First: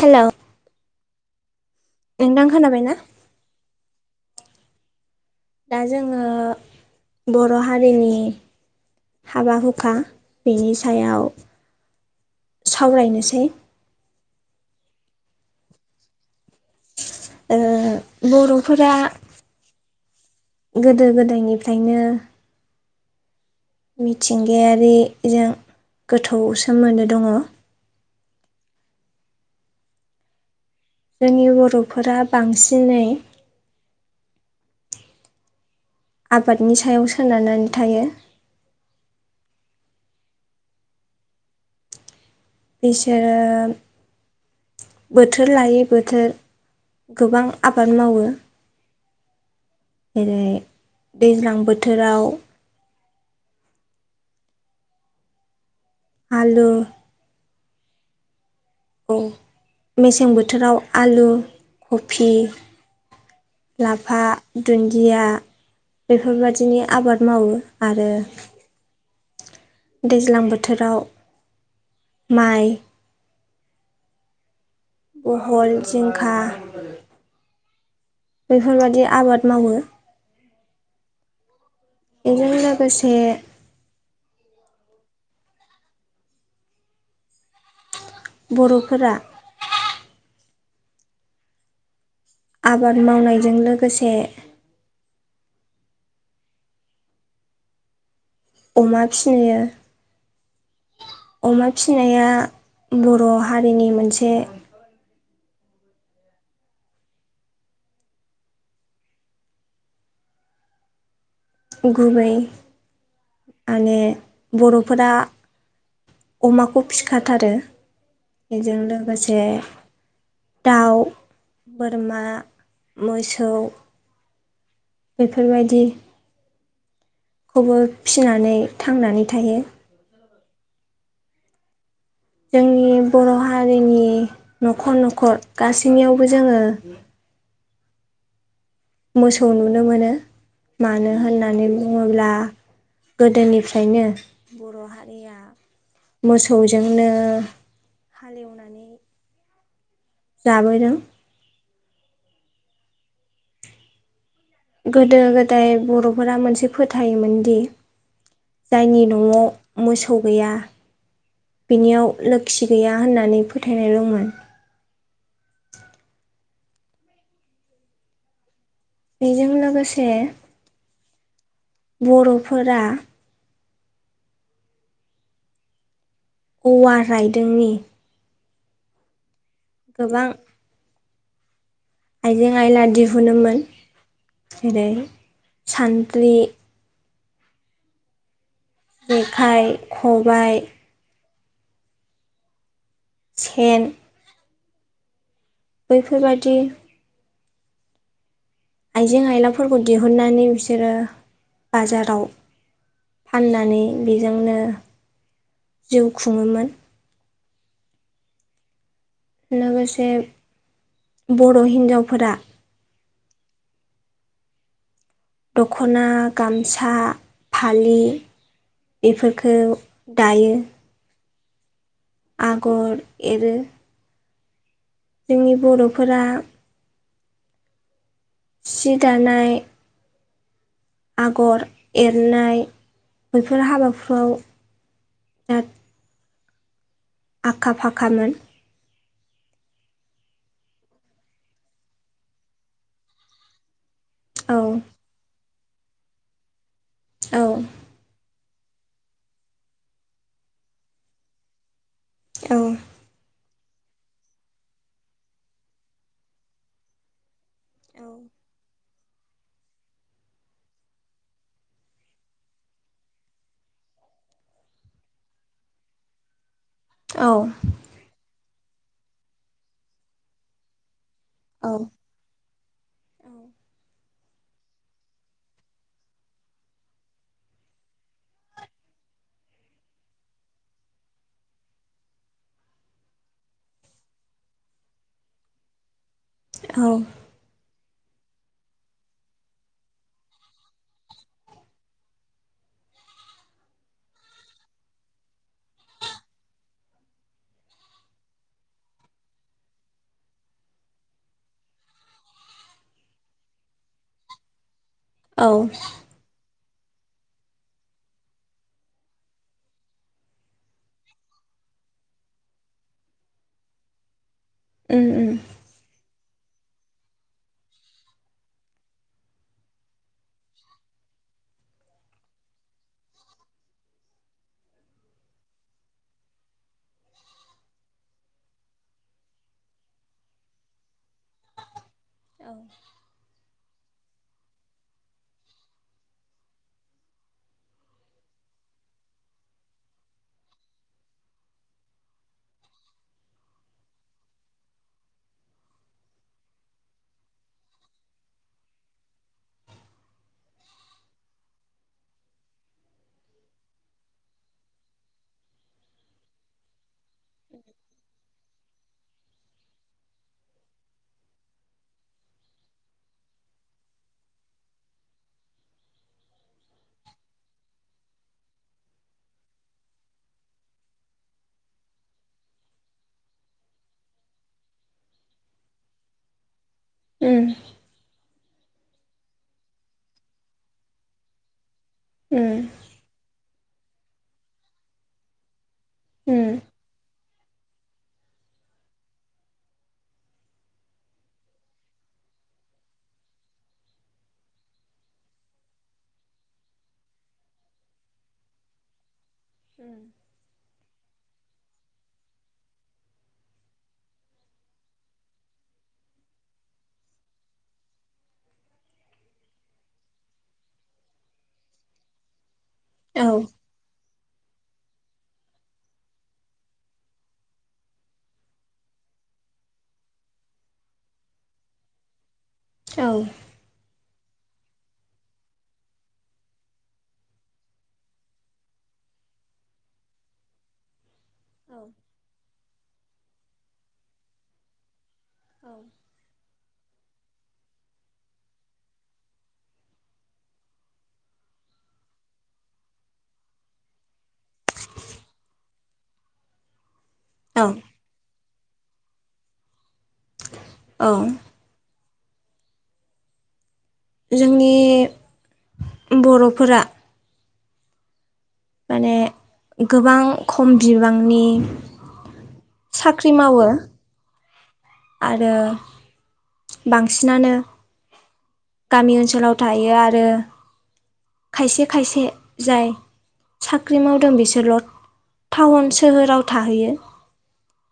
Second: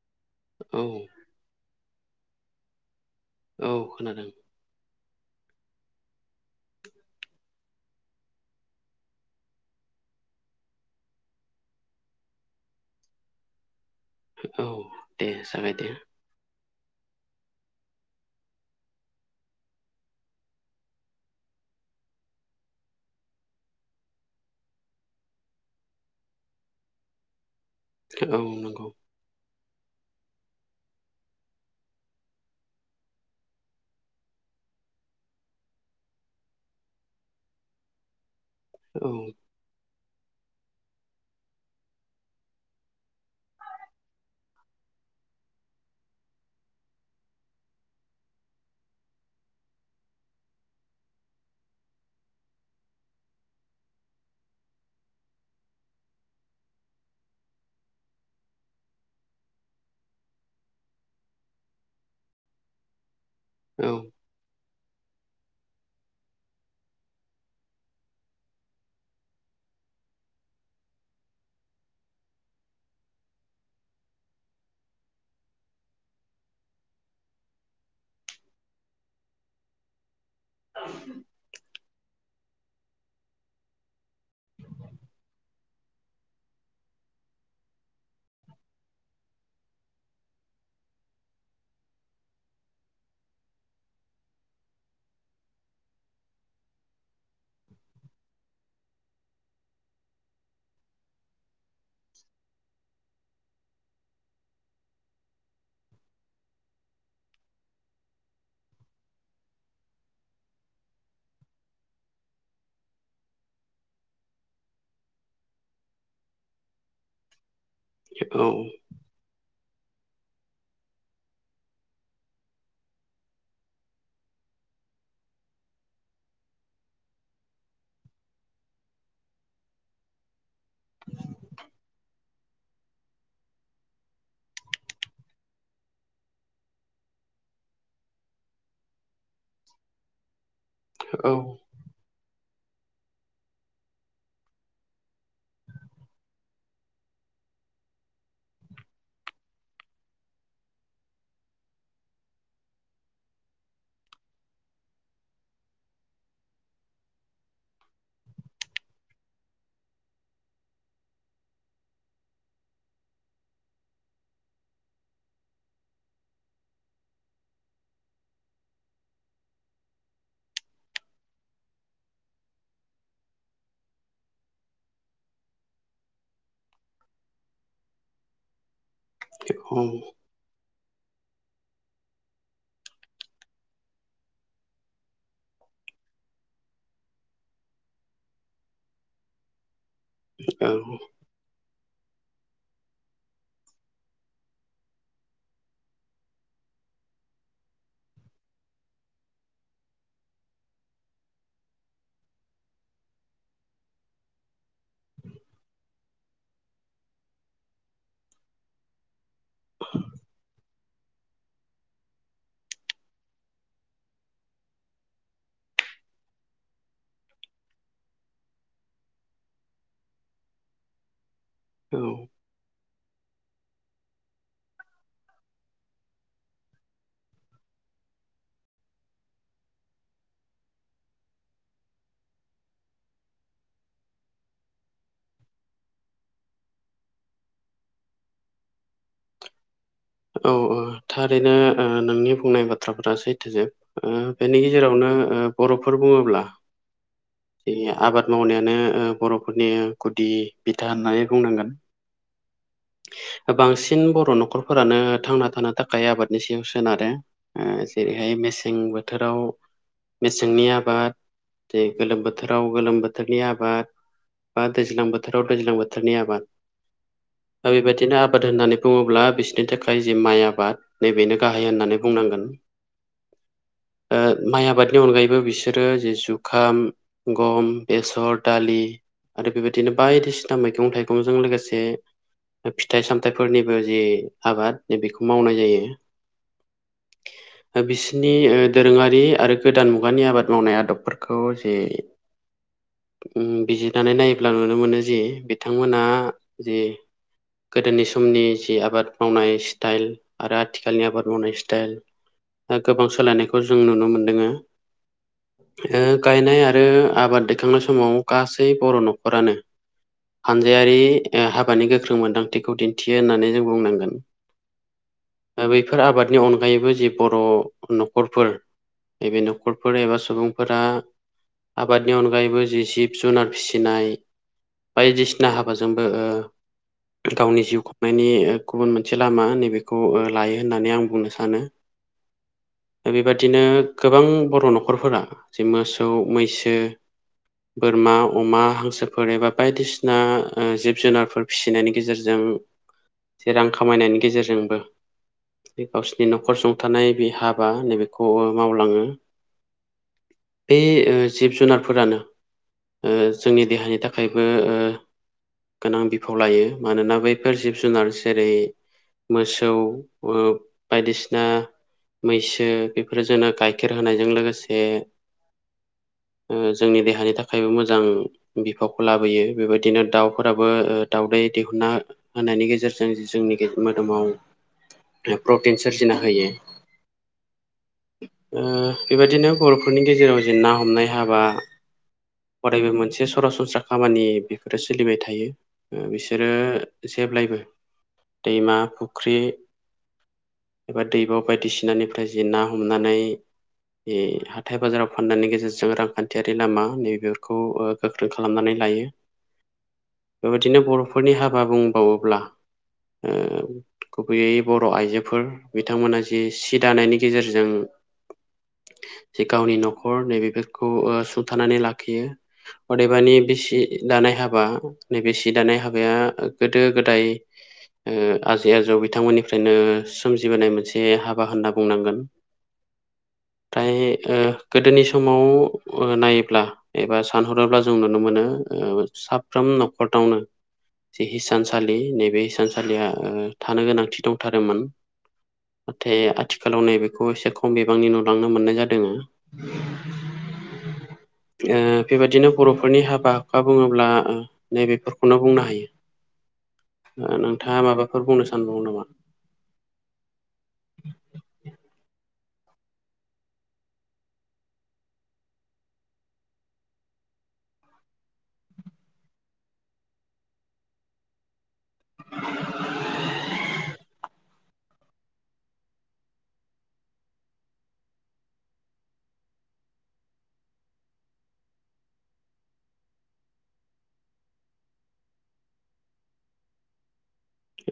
Hello औ नोंथां खोनाबाय ना? औ खोनादों। दा जोङो बर' हारिनि हाबा हुखा बेनि सायाव सावरायनोसै। औ दे जागाय दो। ओ बर'फोरा गोदो गोदायनिफ्रायनो मिथिंगायारिजों गोथौ सोमोन्दो दङ। औ नंगौ। जोंनि बर'फोरा बांसिनै आबादनि सायाव सोनारनानै थायो। औ बिसोरो बोथोर लायै बोथोर गोबां आबाद मावो। जेरै दैज्लां बोथोराव आलु औ मेसें बोथोराव आलु कफि औ लाफा दुन्दिया बेफोरबादिनि आबाद मावो आरो दैज्लां बोथोराव माइ बहल, जिंखा बेफोरबादि आबाद मावो। [unintelligible] इजों लोगोसे बर'फोरा आबाद मावनायजों लोगोसे अमा फियो। अमा फिनाया बर' हारिनि मोनसे गुबै माने बर'फोरा अमाखौ फिसिखाथारो। औ इजों लोगोसे दाउ, बोरमा, मोसौ बेफोरबायदि खौबो फिनानै थांनानै थायो। उम जोंनि बर' हारिनि न'खर न'खर गासैनियावबो जोङो मोसौ नुनो मोनो मानो औ होननानै बुङोब्ला गोदोनिफ्रायनो बर' हारिया मोसौजोंनो हालेवनानै जाबोदों। गोदो गोदाय बर'फोरा मोनसे फोथायोमोन दि जायनि न'आव मोसौ गैया बिनियाव लोखि गैया होननानै फोथायनाय दंमोन। बेजों लोगोसे बर'फोरा औवा राइदोंनि औ गोबां आइजें आइला दिहुनोमोन जेरै सानद्रि जेखाइ खबाय सेन बैफोरबायदि आइजें आइलाफोरखौ दिहुननानै बिसोरो बाजाराव फाननानै बेजोंनो जिउ खुंङोमोन। लोगोसे बर' हिनजावफोरा। दख'ना, गामसा, फालि बेफोरखौ दायो। औ। आगर एरो। जोंनि बर'फोरा सि दानाय आगर एरनाय बेैफोर हाबाफ्राव बिराद आखा फाखामोन। औ औ थारैनो नोंनि बुंनाय बाथ्राफोरा सैथोजोब। ओ औ बेनि गेजेरावनो ओ बर'फोर बुंङोब्ला औ। आबाद मावनायानो ओ बर'फोरनि गुदि बिथा होननानै बुंनांगोन। औ। बांसिन बर' न'खरफोरानो थांना थानो थाखाय आबादनि सायाव सोनारो। जेरैहाय मेसें बोथोराव मेसेंनि आबाद जे गोलोम बोथोराव गोलोम बोथोरनि आबाद बा दैज्लां बोथोराव दैज्लां बोथोरनि आबाद। औ। दा बेबायदिनो आबाद होननानै बुंङोब्ला बिसोरनि थाखाय जि माइ आबाद नैबेनो गाहाय औ होननानै बुंनांगोन। ओ माइ आबादनि अनगायैबो बिसोरो जि जुखाम, गम, बेसर, दालि आरो बेबायदिनो बायदिसिना मैगं थाइगंजों लोगोसे बे फिथाइ सामथाइफोरनिबो जि आबाद बेेखौ मावनाय जायो। औ। ओ बिसिनि ओ दोरोङारि आरो गोदान मुगानि आबाद मावनाय आदबफोरखौ जे [inaudible] बिजिरनानै नायोब्ला नुनो मोनो जि बिथांमोना जि गोदोनि समनि जि आबाद मावनाय स्टाइल आरो आथिखालनि आबाद मावनाय स्टाइल ओ गोबां सोलायनायखौ जों नुनो मोनदोङो। औ ओ गायनाय आरो आबाद दैखांनाय समाव गासै बर' न'खरानो हानजायारि ओ हाबानि गोख्रों मोन्दांथिखौ दिन्थियो होननानै जों बुंनांगोन। उम। ओ बैफोर आबादनि अनगायैबो जि बर' न'खरफोर। नैबे न'खरफोर एबा सुबुंफोरा। आबादनि अनगायैबो जि जिब जुनार फिसिनाय बायदिसिना हाबाजोंबो ओ गावनि जिउ खुंनायनि गुबुन मोनसे लामा नैबेखौ ओ लायो होननानै आं बुंनो सानो। [inaudible] दा बेबादिनो गोबां बर' न'खरफोरा जे मोसौ, मैसो बोरमा, अमा, हांसोफोर एबा बायदिसिना जिब जुनारफोर फिसिनायनि गेजेरजों जे रां खामायनायनि गेजेरजोंबो गावसोरनि न'खर सुंथानाय बे हाबा नैबेखौ ओ मावलाङो। बे ओ जिब जुनारफोरानो ओ जोंनि देहानि थाखायबो ओ गोनां बिफाव लायो। मानोना बैफोर जिब जुनार जेरै मोसौ ओ बायदिसिना मैसो बेफोर जोंनो गाइखेर होनायजों लोगोसे ओ जोंनि देहानि थाखायबो मोजां। बिफावखौ लाबोयो बेबायदिनो दाउफोराबो ओ दाउदै दिहुना होनायनि गेजेरजों जोंनि गे मोदोमाव ओ प्रटिन सोरजिना होयो। उम ओ बेबायदिनो बर'फोरनि गेजेराव जेन ना हमनाय हाबा उम अरायबो मोनसे सरासनस्रा खामानि बेफोरो सोलिबाय थायो ओ बे बिसोरो उम जेब्लायबो दैमा फुख्रि एबा दैबाव बायदिसिनानिफ्राय जि ना हमनानै बे हाथाय बाजाराव फान्नायनि गेजेरजों रांखान्थियारि लामा नै बेेफोरखौ ओ गोख्रों खालामनानै लायो। उम। बेबायदिनो बरफोरनि हाबा बुंबावोब्ला ओ गुबैयै बर आइजोफोर बिथांमोना जि सि दानायनि गेजेरजों जि गावनि न'खर नैबेफोरखौ ओ सुंथानानै लाखियो। औ अदेबानि बे सि दानाय हाबा नैबे सि दानाय हाबाया गोदो गोदाय ओ आजै आजौ बिथांमोननिफ्रायनो सोमजिबोनाय मोनसे हाबा होनना बुंनांगोन। औ फ्राय ओ गोदोनि समाव ओ नायोब्ला एबा सानहरोब्ला जों नुनो मोनो ओ साफ्रोम न'खरदावनो जे हिसानसालि नैबे हिसानसालिया ओ थानो गोनांथि दंथारोमोन। नाथाय आथिखालाव नैबे खौ एसे खम बिबांनि नुलांनो मोननाय जादोंङो ओ बेबायदिनो बर'फोरनि हाबा हुखा बुङोब्ला ओ नैबेफोरखौनो बुंनो हा हायो ओ औ नोंथाङा माबाफोर बुंनो सानबावो नामा? औ जोंनि उम बर'फोरा माने गोबां खम बिबांनि साख्रि मावो। आरो बांसिनानो गामि ओनसोलाव थायो आरो खायसे खायसे जाय साख्रि मावदों बिसोरल' थाउन सोहोराव थाहैयो।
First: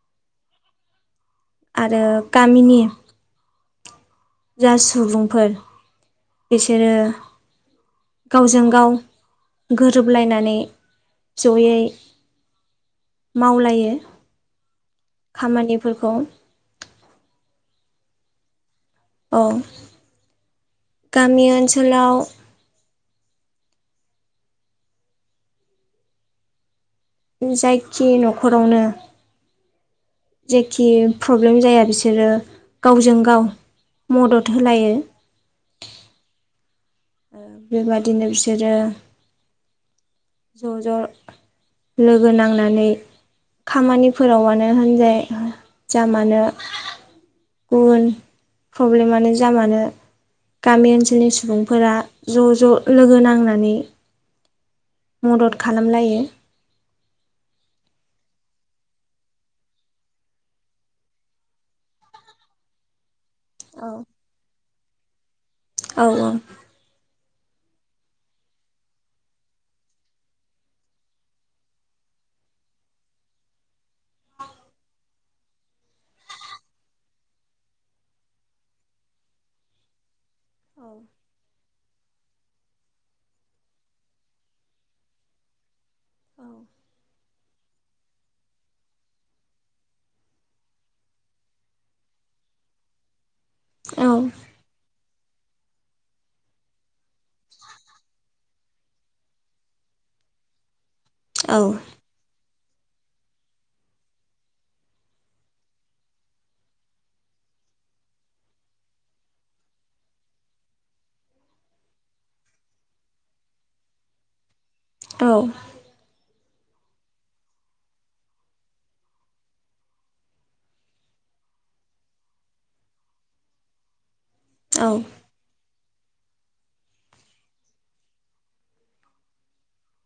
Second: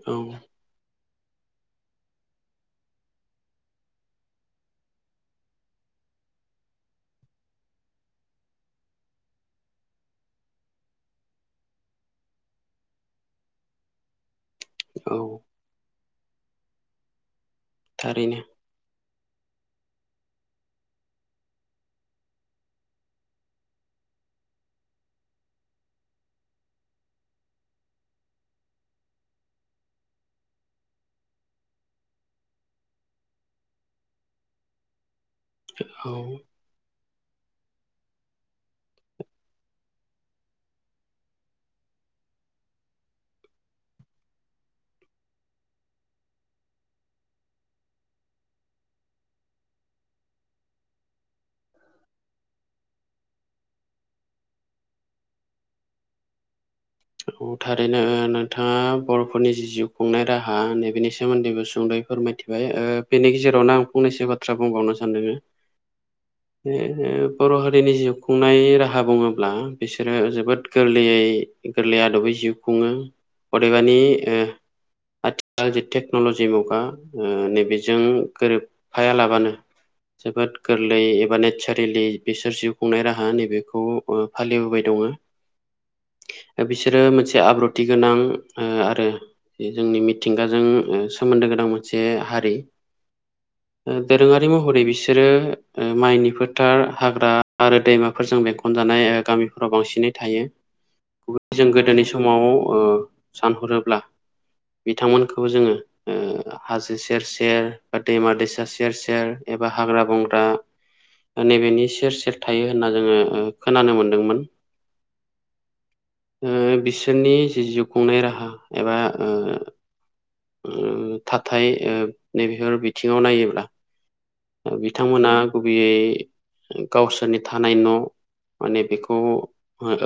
औ आरो गामिनि जा सुबुंफोर बिसोरो गावजों गाव गोरोबलायनानै ज'यै मावलायो औ खामानिफोरखौ थारैनो अ गामि ओनसोलाव उम जायखि न'खरावनो जेखि प्रब्लेम जाया बिसोरो गावजों गाव मदद होलायो। ओ औ ओ बेबादिनो बिसोरो ज' ज' लोगो नांनानै खामानिफोरावानो होनजाय हो जा मानो गुबुन प्रब्लेमानो जा मानो गामि ओनसोलनि सुबुं फोरा ज' ज' लोगो नांनानै मदद खालाम लायो। औ थारैनो नोंथाङा बर'फोरनि जि जिउ खुंनाय राहा नैबेनि सोमोन्दैबो सुंद'यै फोरमायथि बाय ओ बेनि गेजेरावनो औ आं फंनैसो बाथ्रा बुंबावनो सानदोंङो औ अ जे जे बर' हारिनि जिउ खुंनाय राहा बुङोब्ला बिसोरो जोबोद गोरलैयै गोरलै आदबै जिउ खुङो अदेबानि ओ आथिखाल जे टेक्न'लजि मुगा ओ नैबेजों गोरोबफाया लाबानो जोबद गोरलै एबा नेचारेलि बिसोर जिउ खुंनाय राहा नैबेखौ ओ फालिबोबाय दङ। दा बिसोरो मोनसे आब्रुथि गोनां ओ आरो बे जोंनि मिथिंगाजों ओ सोमोन्दो गोनां मोनसे हारि। [inaudible] औ दोरोङारि महरै बिसोर बिसोरो माइनि फोथार हाग्रा आरो दैमाफोरजों बेंखनजानाय गामि फोराव बांसिनै थायो। बुहुद औ जों गोदोनि समाव सानहरोब्ला बिथांमोनखौबो जोङो ओ हाजो सेर सेर बा दैमा दैसा सेर सेर एबा हाग्रा बंग्रा नैबेनि सेर सेर थायो होनना जोङो खोनानो मोनदोंमोन। औ ओ बिसोरनि जि जिउ खुंनाय राहा एबा ओ ओम थाथाय ओ नैबेफोर बिथिङाव नायोब्ला औ बिथांमोना गुबैयै गावसोरनि थानाय न' माने बेखौ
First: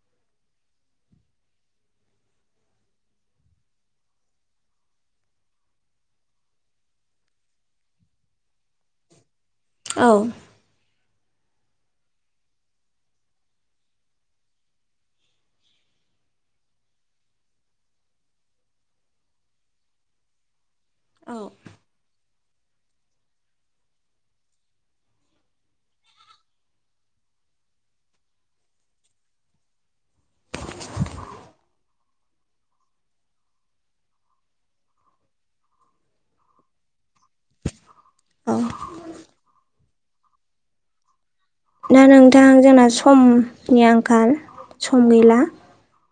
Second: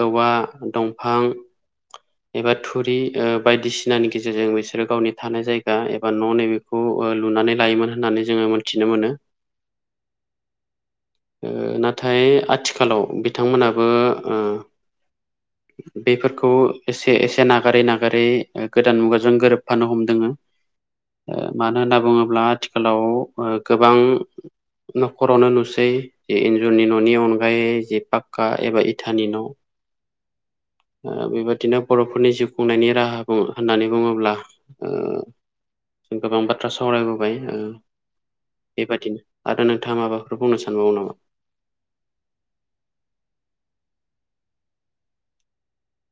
औवा दंफां एबा थुरि ओ बायदिसिनानि गेजेरजों बिसोरो गावनि थानाय जायगा एबा न' नैबे खौ लुनानै लायोमोन होननानै जोङो मोनथिनो मोनो। औ ओ नाथाय आथिखालाव बिथांमोनाबो ओ [unintelligible] बेफोरखौ एसे एसे नागारै नागारै गोदान मुगाजों गोरोबफानो हमदोङो। औ ओ मानो होनना बुङोब्ला आथिखालाव गोबां न'खरावनो नुसै इन्जरनि न'नि अनगायै जे पाक्का एबा इथानि न' ओ बेबादिनो बर'फोरनि जिउ खुंनायनि राहा होननानै बुङोब्ला ओ जों गोब बाथ्रा सावरायबो बाय औ बेबादिनो आरो नोंथाङा माबाफोर बुंनो सानबावो नामा? दा नोंथां जोंना समनि आंखाल सम गैला।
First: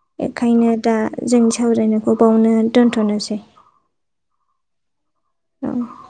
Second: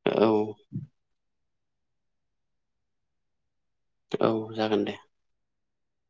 औ बेखायनो दा जोंनि सावरायनायखौ बावनो दोन्थ'नोसै। औ जागोन दे। औ